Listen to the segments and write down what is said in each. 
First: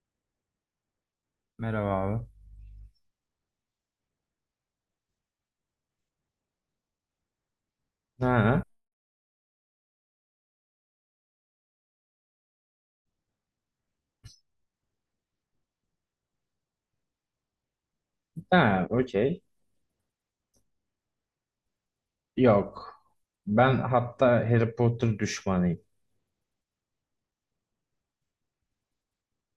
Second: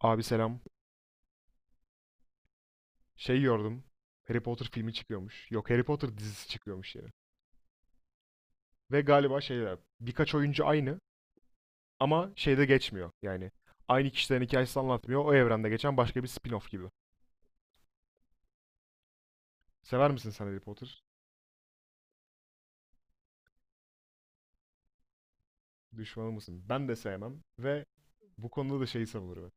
Abi selam. Merhaba abi. Şey gördüm. Harry Potter filmi çıkıyormuş. Yok, Harry Potter dizisi çıkıyormuş yani. Ha, Ve galiba şeyler, birkaç oyuncu aynı ama şeyde geçmiyor. Yani aynı kişilerin hikayesi anlatmıyor. O evrende geçen başka bir spin-off gibi. ha, okey. Sever misin sen Harry Potter? Yok. Ben hatta Harry Potter düşmanıyım. Düşmanı mısın? Ben de sevmem ve bu konuda da şeyi savunurum.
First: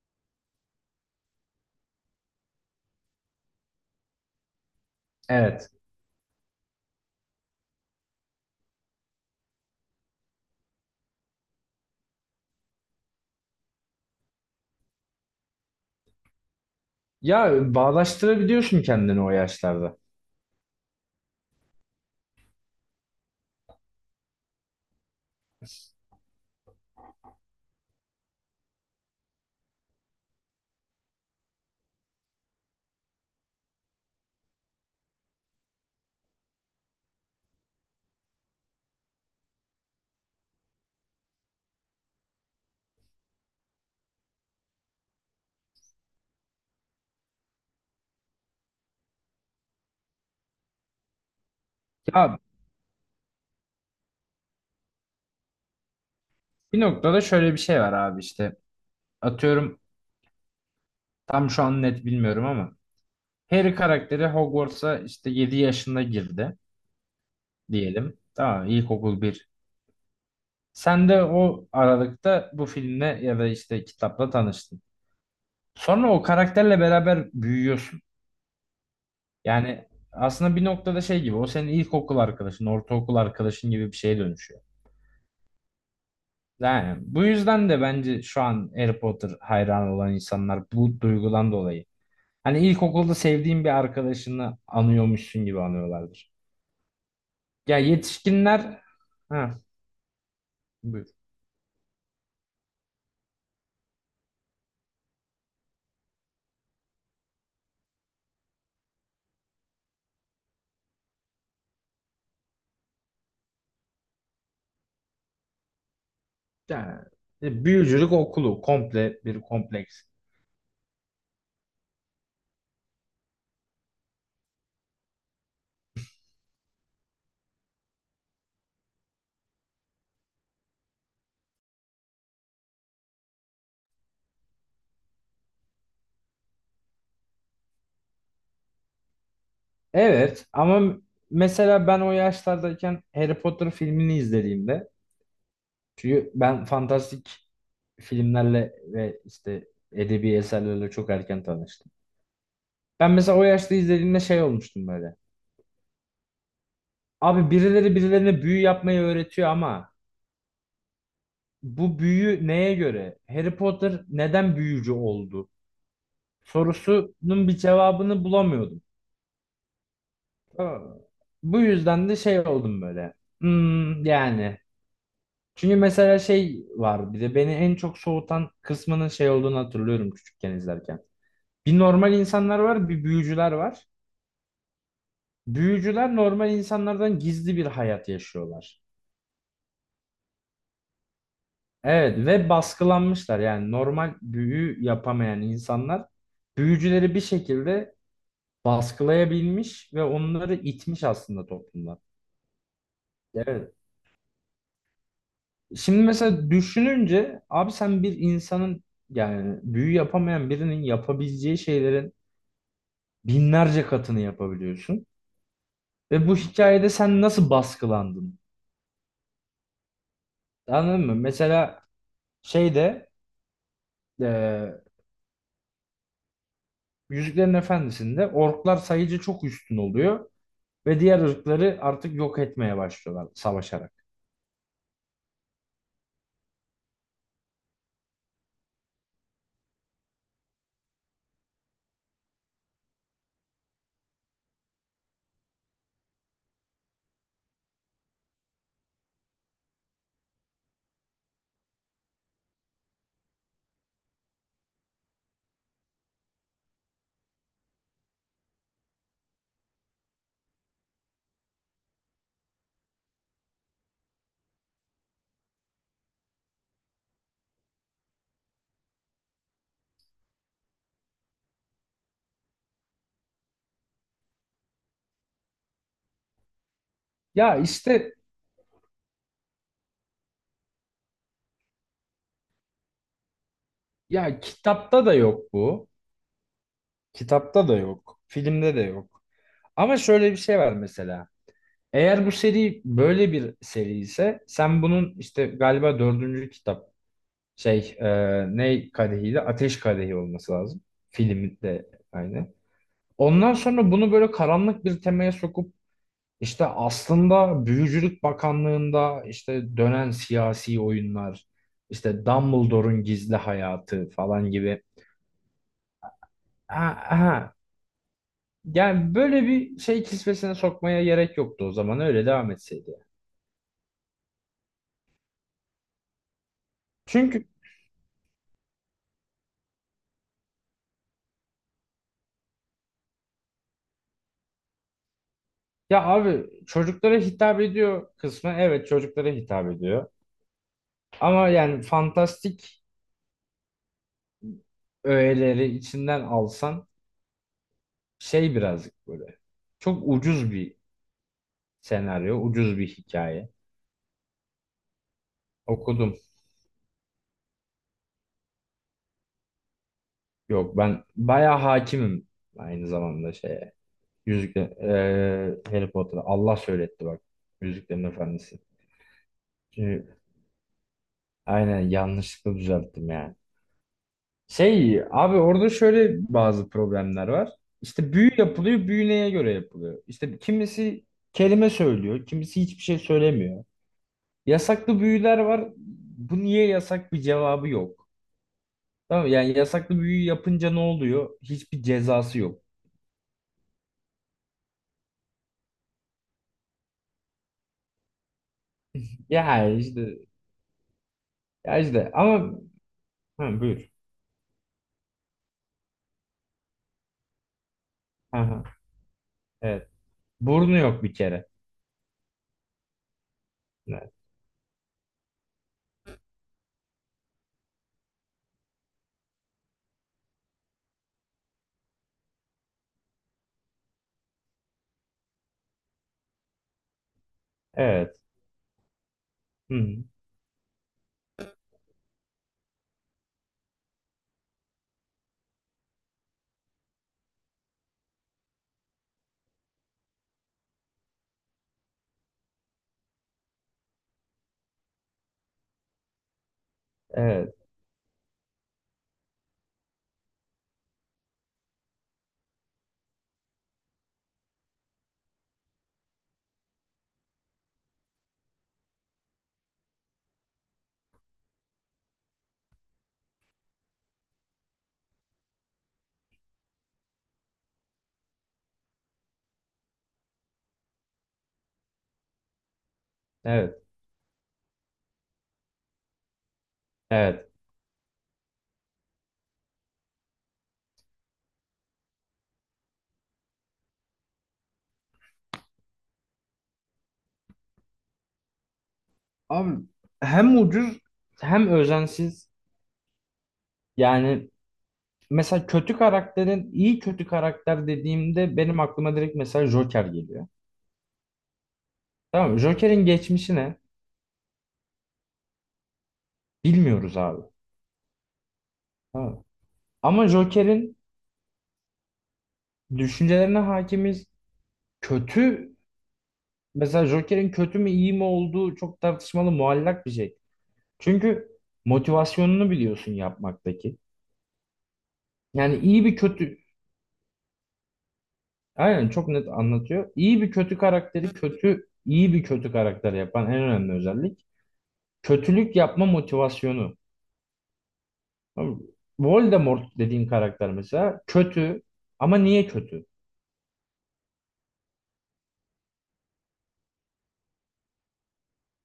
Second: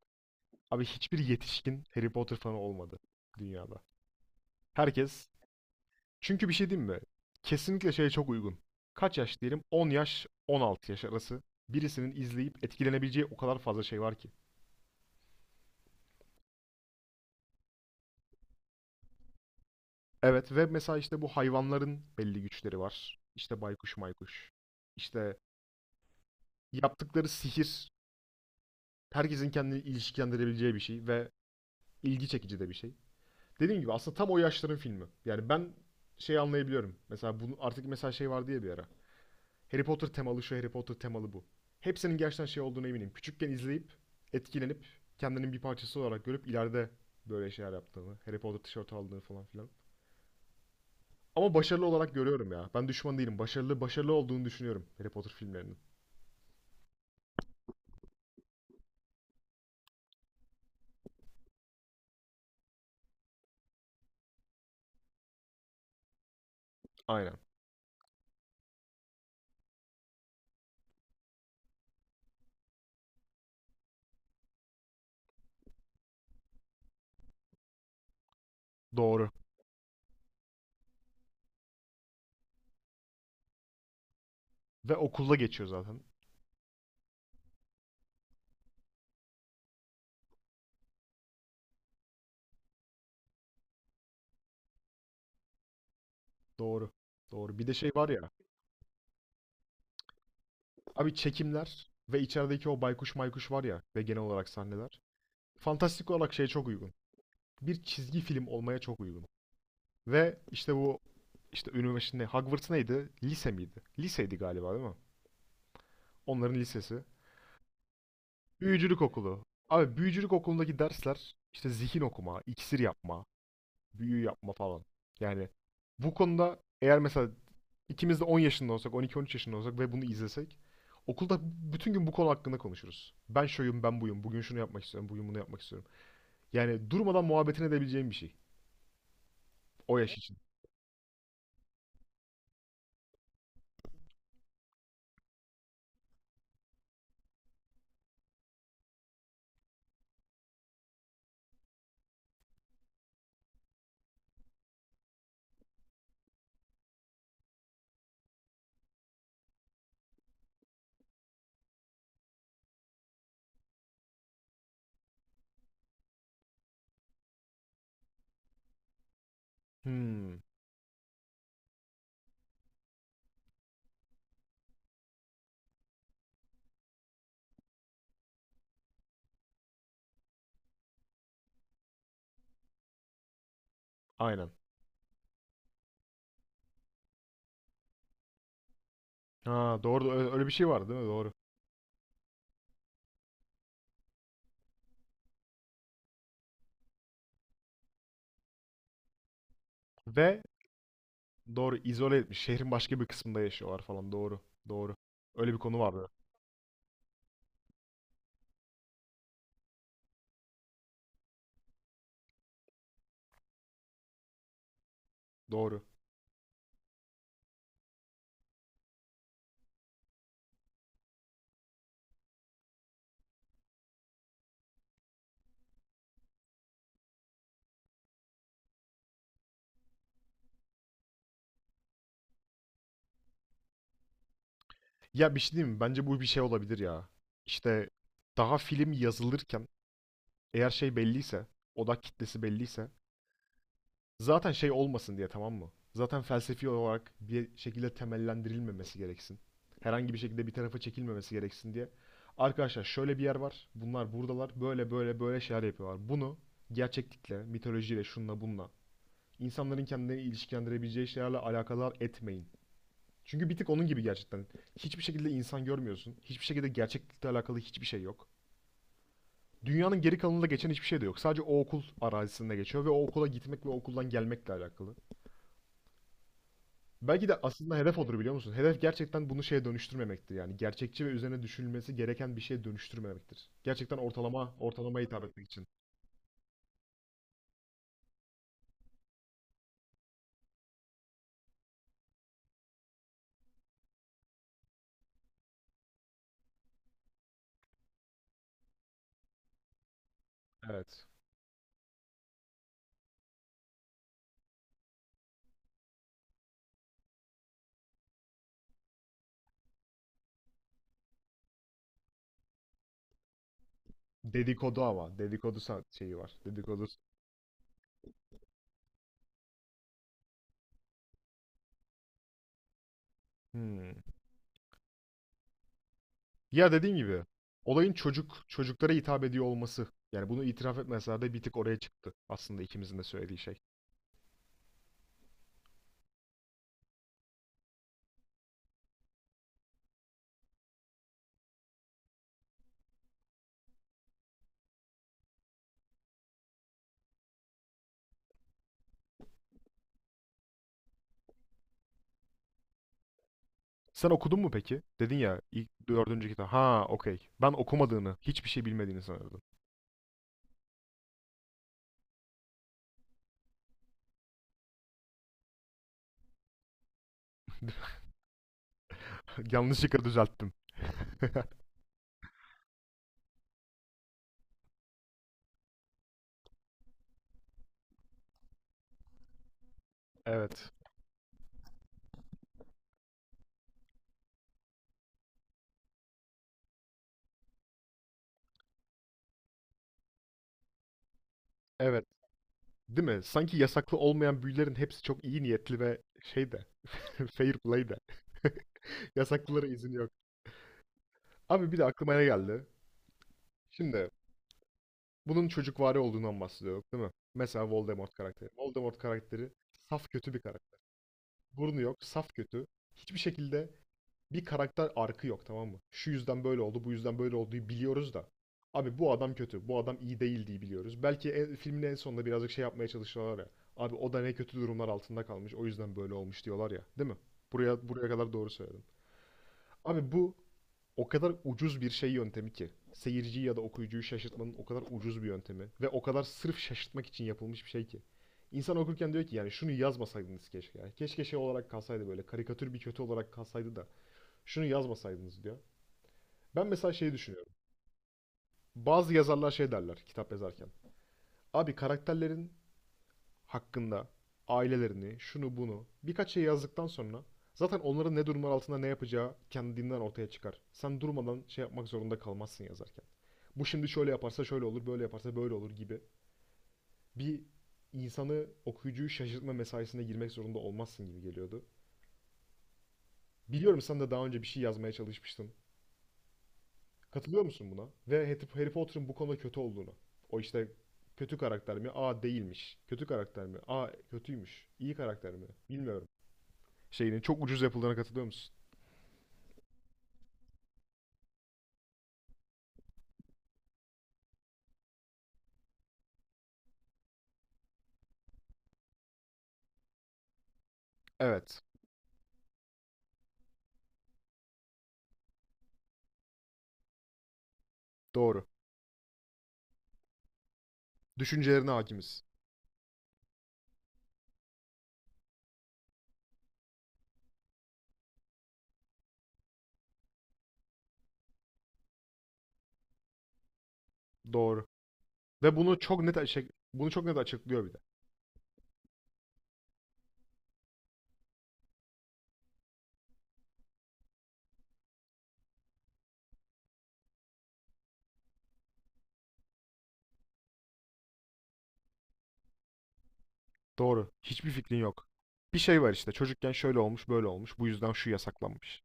Abi hiçbir yetişkin Harry Potter fanı olmadı dünyada. Herkes Evet. Çünkü bir şey diyeyim mi? Kesinlikle şeye çok uygun. Kaç yaş diyelim? 10 yaş, 16 yaş arası. Birisinin izleyip etkilenebileceği o kadar fazla şey var ki. Ya bağdaştırabiliyorsun kendini o yaşlarda. Evet, ve mesela işte bu hayvanların belli güçleri var. İşte baykuş maykuş. İşte yaptıkları sihir herkesin kendini ilişkilendirebileceği bir şey ve ilgi çekici de bir şey. Dediğim gibi aslında tam o yaşların filmi. Yani ben şey anlayabiliyorum. Mesela bunu artık, mesela şey vardı ya bir ara. Harry Potter temalı şu, Harry Potter temalı bu. Hepsinin gerçekten şey olduğunu eminim. Küçükken izleyip etkilenip kendinin bir parçası olarak görüp ileride böyle şeyler yaptığını, Harry Potter tişörtü aldığını falan filan. Ama başarılı olarak Ya görüyorum ya. Ben düşman değilim. Başarılı olduğunu düşünüyorum Harry Potter filmlerinin. bir noktada şöyle bir şey var abi işte. Atıyorum tam şu an net bilmiyorum ama Harry karakteri Hogwarts'a işte 7 yaşında girdi Aynen. diyelim. Tamam ilkokul bir. Sen de o aralıkta bu filmle ya da işte kitapla tanıştın. Sonra o karakterle beraber büyüyorsun. Doğru. Yani aslında bir noktada şey gibi o senin ilkokul arkadaşın, ortaokul arkadaşın gibi bir şeye dönüşüyor. Ve okulda geçiyor zaten. Yani bu yüzden de bence şu an Harry Potter hayranı olan insanlar bu duygudan dolayı. Hani ilkokulda sevdiğin bir arkadaşını anıyormuşsun gibi anıyorlardır. Doğru. Doğru. Bir de Ya şey var ya. yetişkinler ha, buyur. Abi çekimler ve içerideki o baykuş maykuş var ya ve genel olarak sahneler. Fantastik olarak şeye çok uygun. Bir çizgi film olmaya çok uygun. Ve işte bu, işte üniversite ne- Hogwarts neydi? Lise miydi? Liseydi galiba, değil mi? Onların lisesi. Yani, büyücülük okulu Büyücülük komple bir okulu. kompleks. Abi büyücülük okulundaki dersler işte zihin okuma, iksir yapma, büyü yapma falan. Yani bu konuda eğer mesela ikimiz de 10 yaşında olsak, 12-13 yaşında olsak ve bunu izlesek, okulda bütün gün bu konu hakkında konuşuruz. Ben şuyum, ben buyum. Bugün şunu yapmak istiyorum, bugün bunu yapmak istiyorum. Yani durmadan muhabbetini edebileceğim bir şey. O yaş için. Evet ama mesela ben o yaşlardayken Harry Potter filmini izlediğimde çünkü ben fantastik filmlerle ve işte edebi eserlerle çok erken tanıştım. Ben mesela o yaşta izlediğimde şey olmuştum böyle. Abi birileri birilerine büyü yapmayı öğretiyor ama bu büyü neye göre? Harry Potter neden büyücü oldu? Sorusunun bir cevabını bulamıyordum. Hmm, Tamam mı? Bu yüzden de şey oldum böyle. Hmm, yani. Çünkü mesela şey var bir de beni en çok soğutan kısmının şey olduğunu hatırlıyorum küçükken izlerken. Bir normal insanlar var, bir büyücüler var. aynen. Büyücüler normal insanlardan gizli bir hayat yaşıyorlar. Ha, doğru. Öyle öyle bir şey vardı, değil mi? Doğru. Evet ve baskılanmışlar yani normal büyü yapamayan insanlar büyücüleri bir şekilde baskılayabilmiş ve Ve onları itmiş aslında doğru, toplumlar. izole etmiş. Şehrin başka bir kısmında Evet. yaşıyorlar falan. Doğru. Doğru. Öyle bir konu Şimdi vardı. mesela düşününce abi sen bir insanın yani büyü yapamayan birinin yapabileceği şeylerin binlerce katını yapabiliyorsun. Doğru. Ve bu hikayede sen nasıl baskılandın? Anladın mı? Mesela şeyde e, Yüzüklerin Efendisi'nde orklar sayıca çok üstün oluyor ve diğer ırkları artık yok etmeye başlıyorlar savaşarak. Ya bir şey diyeyim mi? Bence bu bir şey olabilir ya. İşte daha film yazılırken, eğer şey belliyse, odak kitlesi belliyse, zaten şey olmasın diye, tamam mı? Zaten felsefi olarak bir şekilde temellendirilmemesi gereksin. Herhangi bir şekilde bir tarafa çekilmemesi gereksin diye. Arkadaşlar şöyle bir yer var. Bunlar buradalar. Böyle böyle böyle şeyler yapıyorlar. Bunu gerçeklikle, mitolojiyle, şunla bununla, insanların kendini ilişkilendirebileceği şeylerle alakadar etmeyin. Çünkü bir tık onun gibi gerçekten. Hiçbir şekilde insan görmüyorsun. Hiçbir şekilde gerçeklikle alakalı hiçbir şey yok. Dünyanın geri kalanında geçen hiçbir şey de yok. Sadece o okul arazisinde geçiyor ve o okula gitmek ve o okuldan gelmekle alakalı. Belki de Ya aslında hedef işte odur, biliyor musun? Hedef gerçekten bunu şeye dönüştürmemektir yani. Gerçekçi ve üzerine düşünülmesi gereken bir şeye dönüştürmemektir. Gerçekten ya ortalama kitapta da hitap etmek yok için. bu. Kitapta da yok. Filmde de yok. Ama şöyle bir şey var mesela. Eğer bu seri böyle bir seri ise sen bunun işte galiba dördüncü kitap şey ne kadehiydi? Ateş Kadehi olması lazım. Evet. Filmi de aynı. Ondan sonra bunu böyle karanlık bir temaya sokup İşte aslında Büyücülük Bakanlığı'nda işte dönen siyasi oyunlar, işte Dumbledore'un gizli hayatı falan gibi. Dedikodu ama. Dedikodu şeyi var. Dedikodu. Aha, aha. Yani böyle bir şey kisvesine sokmaya gerek yoktu o zaman öyle devam etseydi. Hmm. Ya dediğim gibi Çünkü olayın çocuklara hitap ediyor olması. Yani bunu itiraf etmeseler de bir tık oraya çıktı aslında ikimizin de söylediği şey. ya abi çocuklara hitap ediyor kısmı, evet çocuklara hitap ediyor. Ama yani fantastik öğeleri içinden alsan şey birazcık böyle. Çok ucuz bir senaryo, ucuz bir hikaye. Sen okudun mu peki? Dedin ya ilk Okudum. dördüncü kitap. Ha, okey. Ben okumadığını, hiçbir şey bilmediğini sanırdım. Yok ben bayağı hakimim aynı zamanda şeye. Yüzükle Harry Potter'a Allah söyletti bak. Yüzüklerin Efendisi. Yanlışlıkla Çünkü düzelttim. aynen yanlışlıkla düzelttim yani. Şey abi orada şöyle bazı problemler var. İşte büyü yapılıyor, büyü neye göre yapılıyor? İşte Evet. kimisi kelime söylüyor, kimisi hiçbir şey söylemiyor. Yasaklı büyüler var. Bu niye yasak bir cevabı yok. Tamam mı? Yani yasaklı büyü yapınca ne oluyor? Hiçbir Evet. cezası yok. Değil mi? Sanki yasaklı olmayan büyülerin hepsi çok iyi niyetli ve şey de, fair play de. Yasaklılara Yani izin yok. işte. Abi bir Ya de işte aklıma ne ama. geldi? Hı, buyur. Şimdi bunun çocukvari olduğundan bahsediyor, değil mi? Mesela Voldemort Hı karakteri. hı, Voldemort karakteri evet. saf kötü bir Burnu karakter. yok bir kere. Burnu yok, saf kötü. Hiçbir şekilde Evet. bir karakter arkı yok, tamam mı? Şu yüzden böyle oldu, bu yüzden böyle olduğu biliyoruz da. Abi bu adam kötü, bu adam iyi değil diye biliyoruz. Belki en, filmin en sonunda birazcık şey yapmaya çalışıyorlar ya. Abi o da ne kötü durumlar altında kalmış, o yüzden böyle olmuş diyorlar ya, değil mi? Buraya Evet. kadar doğru söyledim. Hı hı, Abi bu o kadar ucuz bir şey yöntemi ki. Seyirciyi ya da okuyucuyu şaşırtmanın o kadar ucuz bir yöntemi ve o kadar sırf şaşırtmak için yapılmış bir şey ki. İnsan okurken diyor ki yani şunu yazmasaydınız keşke, ya. Keşke şey olarak kalsaydı, böyle karikatür bir kötü olarak kalsaydı da şunu yazmasaydınız diyor. Ben mesela şey düşünüyorum. evet. Bazı yazarlar şey derler kitap yazarken. Abi karakterlerin hakkında ailelerini, şunu bunu birkaç şey yazdıktan sonra zaten onların ne durumlar altında ne yapacağı kendinden ortaya çıkar. Sen durmadan şey yapmak zorunda kalmazsın yazarken. Bu şimdi şöyle yaparsa şöyle olur, böyle yaparsa böyle olur gibi bir, insanı, okuyucuyu şaşırtma mesaisine girmek zorunda olmazsın gibi geliyordu. Biliyorum Evet. sen de daha önce bir şey yazmaya çalışmıştın. Katılıyor Evet. musun buna? Ve Harry Potter'ın bu konuda kötü olduğunu. O işte kötü karakter mi? Aa, değilmiş. Kötü karakter mi? Aa, kötüymüş. İyi karakter mi? Bilmiyorum. Şeyinin çok ucuz yapıldığına katılıyor musun? Abi hem ucuz hem özensiz. Yani mesela kötü karakterin, iyi kötü karakter dediğimde benim aklıma direkt mesela Joker geliyor. Evet. Tamam mı? Joker'in geçmişi ne? Bilmiyoruz abi. Doğru. Tamam mı? Ama Joker'in Düşüncelerine hakimiz. düşüncelerine hakimiz. Kötü, mesela Joker'in kötü mü iyi mi olduğu çok tartışmalı muallak bir şey. Çünkü motivasyonunu biliyorsun yapmaktaki. Doğru. Ve Yani bunu çok iyi bir net kötü, açıklıyor bir de. aynen çok net anlatıyor. İyi bir kötü karakteri kötü, iyi bir kötü karakter yapan en önemli özellik kötülük yapma motivasyonu. Tamam mı? Voldemort dediğin karakter mesela kötü ama niye kötü? Doğru. Hiçbir fikrin yok. Bir şey var işte. Çocukken şöyle olmuş, böyle olmuş. Bu yüzden şu yasaklanmış.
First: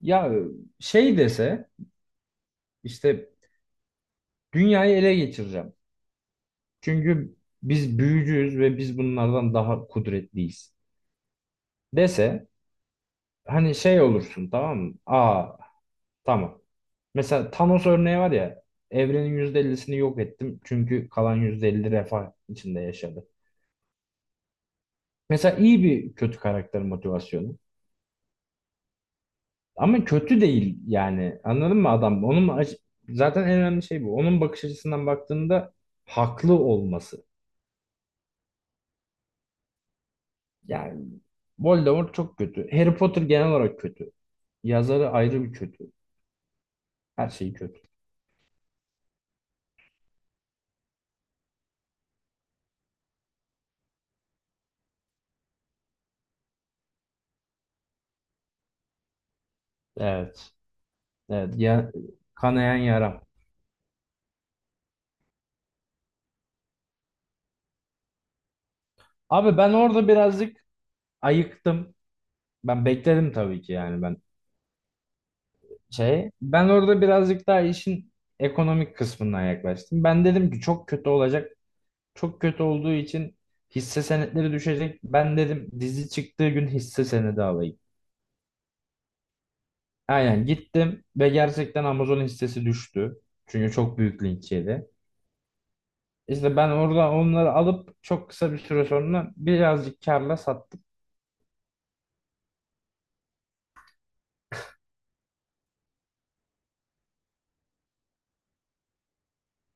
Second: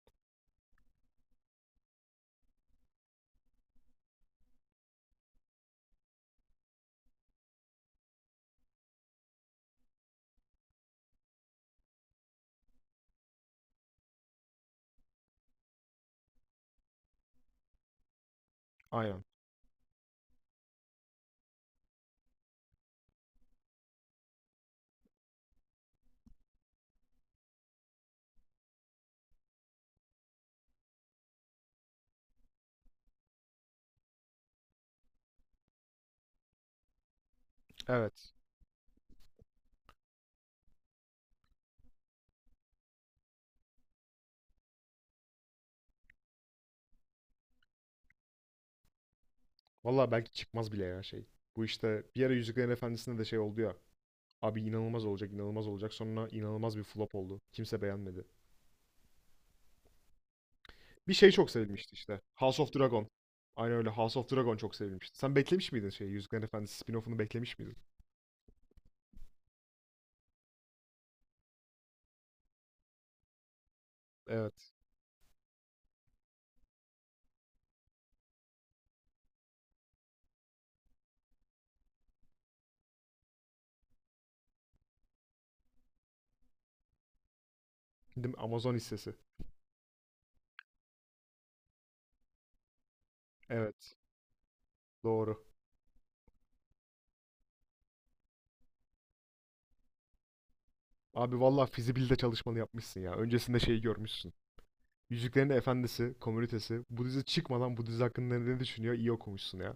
Ya şey dese işte dünyayı ele geçireceğim. Çünkü biz büyücüyüz ve biz bunlardan daha kudretliyiz dese, hani şey olursun tamam mı? Aa, tamam. Mesela Thanos örneği var ya, Aynen. evrenin %50'sini yok ettim çünkü kalan %50 refah içinde yaşadı. Mesela iyi bir kötü karakter motivasyonu. Ama kötü değil yani anladın mı adam? Zaten en önemli şey bu. Onun bakış açısından baktığında haklı olması. Evet. Yani Voldemort çok kötü. Harry Potter genel olarak kötü. Yazarı ayrı bir kötü. Her şey kötü. Vallahi belki çıkmaz bile ya şey. Bu işte bir ara Yüzüklerin Efendisi'nde de şey oldu ya. Abi inanılmaz olacak, inanılmaz olacak. Sonra inanılmaz bir flop oldu. Kimse beğenmedi. Evet. Bir şey çok Evet. Ya, sevilmişti işte. House of kanayan Dragon. yaram. Aynen öyle. House of Dragon çok sevilmişti. Sen beklemiş miydin şeyi? Yüzüklerin Efendisi spin-off'unu beklemiş miydin? Abi ben orada birazcık ayıktım. Ben bekledim tabii ki yani, ben Evet. şey. Ben orada birazcık daha işin ekonomik kısmından yaklaştım. Ben dedim ki çok kötü olacak. Çok kötü olduğu için hisse senetleri düşecek. Ben dedim dizi çıktığı gün hisse senedi alayım. Değil mi? Amazon hissesi. Aynen gittim ve gerçekten Amazon hissesi düştü. Çünkü Evet. çok büyük linç yedi. Doğru. İşte ben orada onları alıp çok kısa bir süre sonra birazcık karla sattım. Abi valla fizibilite çalışmanı yapmışsın ya. Öncesinde şeyi görmüşsün. Yüzüklerin Efendisi, komünitesi. Bu dizi çıkmadan bu dizi hakkında ne düşünüyor? İyi okumuşsun ya.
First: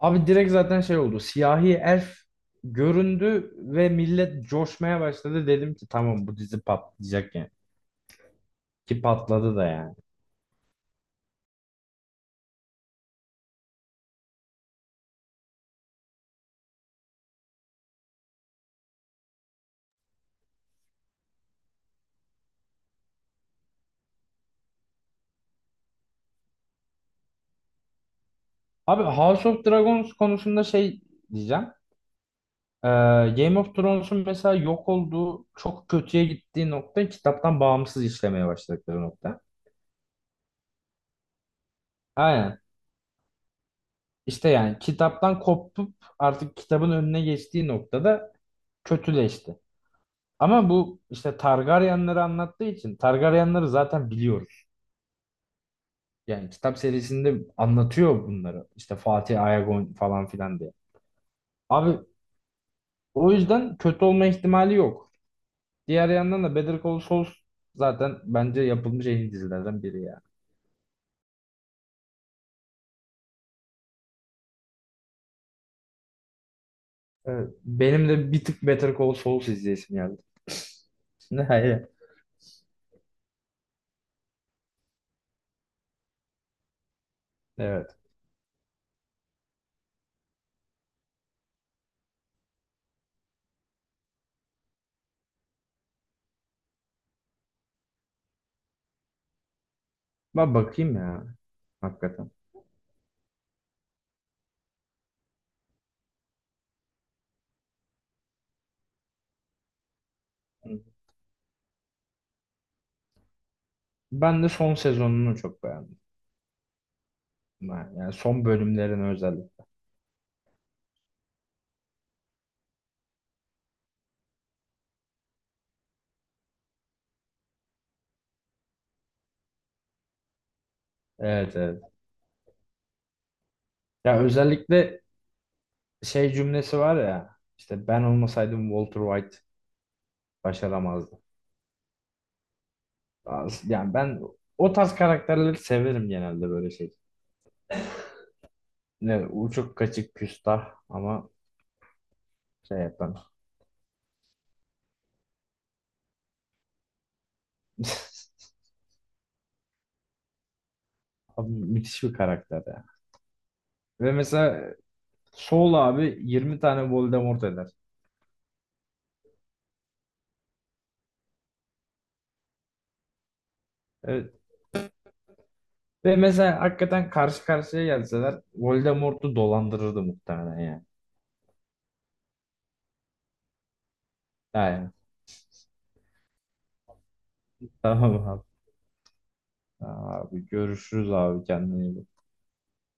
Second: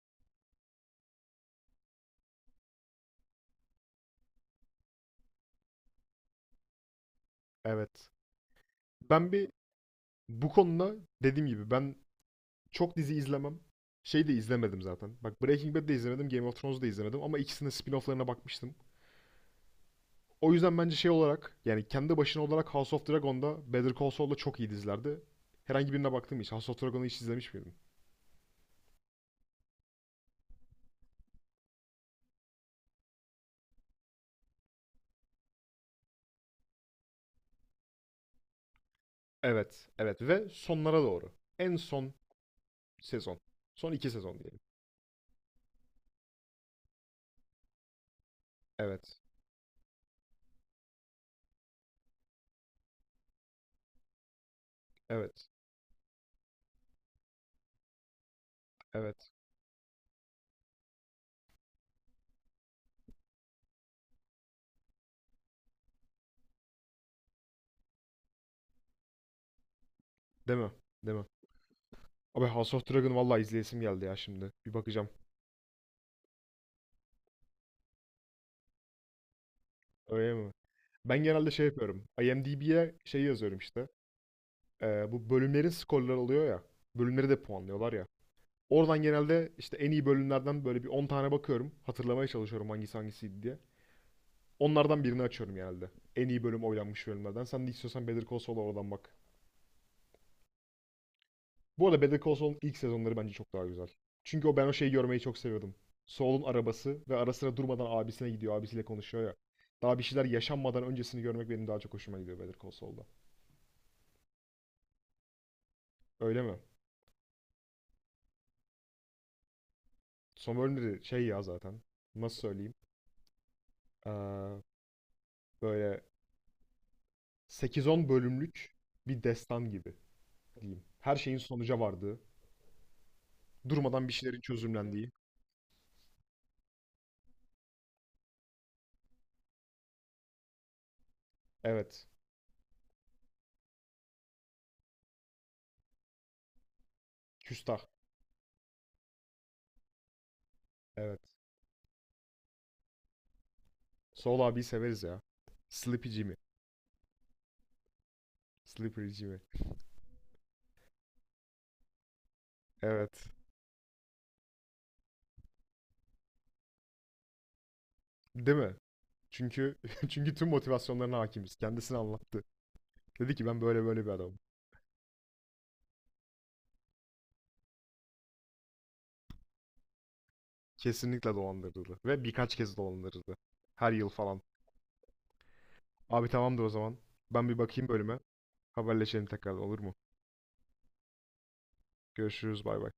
Abi direkt zaten şey oldu. Siyahi Elf göründü ve millet coşmaya başladı. Dedim ki tamam, bu dizi patlayacak yani. Evet. Ki Ben bir patladı da yani. bu konuda, dediğim gibi, ben çok dizi izlemem. Şey de izlemedim zaten. Bak Breaking Bad'de izlemedim, Game of Thrones'da izlemedim ama ikisinin spin-off'larına bakmıştım. O yüzden bence şey olarak, yani kendi başına olarak, House of Dragon'da Better Call Saul'da çok iyi dizilerdi. Herhangi birine baktın mı hiç? House of Dragon'u hiç izlemiş miydin? Abi House of Dragons konusunda şey diyeceğim. Ee, Game of Thrones'un mesela yok olduğu, çok kötüye gittiği nokta kitaptan bağımsız işlemeye başladıkları nokta. Evet, evet ve sonlara doğru. En son Aynen. sezon. Son iki sezon İşte diyelim. yani kitaptan kopup artık kitabın önüne geçtiği noktada Evet, kötüleşti. Ama bu işte Targaryenleri anlattığı için Targaryenleri zaten biliyoruz. evet, Yani kitap serisinde anlatıyor bunları. İşte evet. Fatih Ayagon falan filan diye. Abi o yüzden kötü olma ihtimali yok. Diğer yandan da Better Call Saul zaten bence yapılmış en iyi dizilerden biri ya. Değil mi? Değil mi? Abi House of Dragon vallahi izleyesim geldi ya şimdi. Bir bakacağım. Evet. Benim de bir tık Better Call Saul izleyesim geldi. Öyle mi? Ben Şimdi genelde şey hayır. yapıyorum. IMDb'ye şey yazıyorum işte. Bu bölümlerin skorları oluyor ya. Bölümleri de puanlıyorlar Evet. ya. Oradan genelde işte en iyi bölümlerden böyle bir 10 tane bakıyorum. Hatırlamaya çalışıyorum hangisi hangisiydi diye. Onlardan birini açıyorum genelde. En iyi bölüm, oylanmış bölümlerden. Sen de istiyorsan Better Call Saul'a oradan bak. Ben bakayım ya. Bu arada Better Hakikaten. Call Saul'un ilk sezonları bence çok daha güzel. Çünkü o, ben o şeyi görmeyi çok seviyordum. Saul'un arabası ve ara sıra durmadan abisine gidiyor, abisiyle konuşuyor ya. Daha bir şeyler yaşanmadan öncesini görmek benim daha çok hoşuma gidiyor Better Call Saul'da. Ben de son sezonunu çok beğendim. Öyle mi? Yani son bölümlerini özellikle. Son bölümleri şey ya zaten. Nasıl söyleyeyim? Ee, böyle sekiz on bölümlük bir destan gibi diyeyim. Her şeyin Evet, sonuca evet. vardığı, durmadan bir Ya şeylerin özellikle çözümlendiği. şey cümlesi var ya. İşte ben olmasaydım Walter White başaramazdı. Evet. Yani ben o tarz karakterleri severim genelde, böyle şey. Küstah. Ne uçuk kaçık küstah Evet. ama şey yapan. Saul abiyi severiz ya. Sleepy Jimmy. Slippery Jimmy. Abi müthiş bir karakter ya. Evet. Ve mesela Saul abi 20 tane Voldemort eder. Değil mi? Çünkü çünkü tüm motivasyonlarına hakimiz. Kendisini anlattı. Dedi ki ben böyle böyle bir adamım. Evet. Ve mesela hakikaten karşı karşıya gelseler Voldemort'u dolandırırdı muhtemelen yani. Kesinlikle dolandırıldı. Ve birkaç kez dolandırıldı. Her yıl falan. Yani Abi tamamdır o zaman. Ben bir bakayım bölüme. tamam abi. Haberleşelim tekrar, olur mu? Tamam abi, görüşürüz abi, kendine iyi bak. Görüşürüz, bay bay.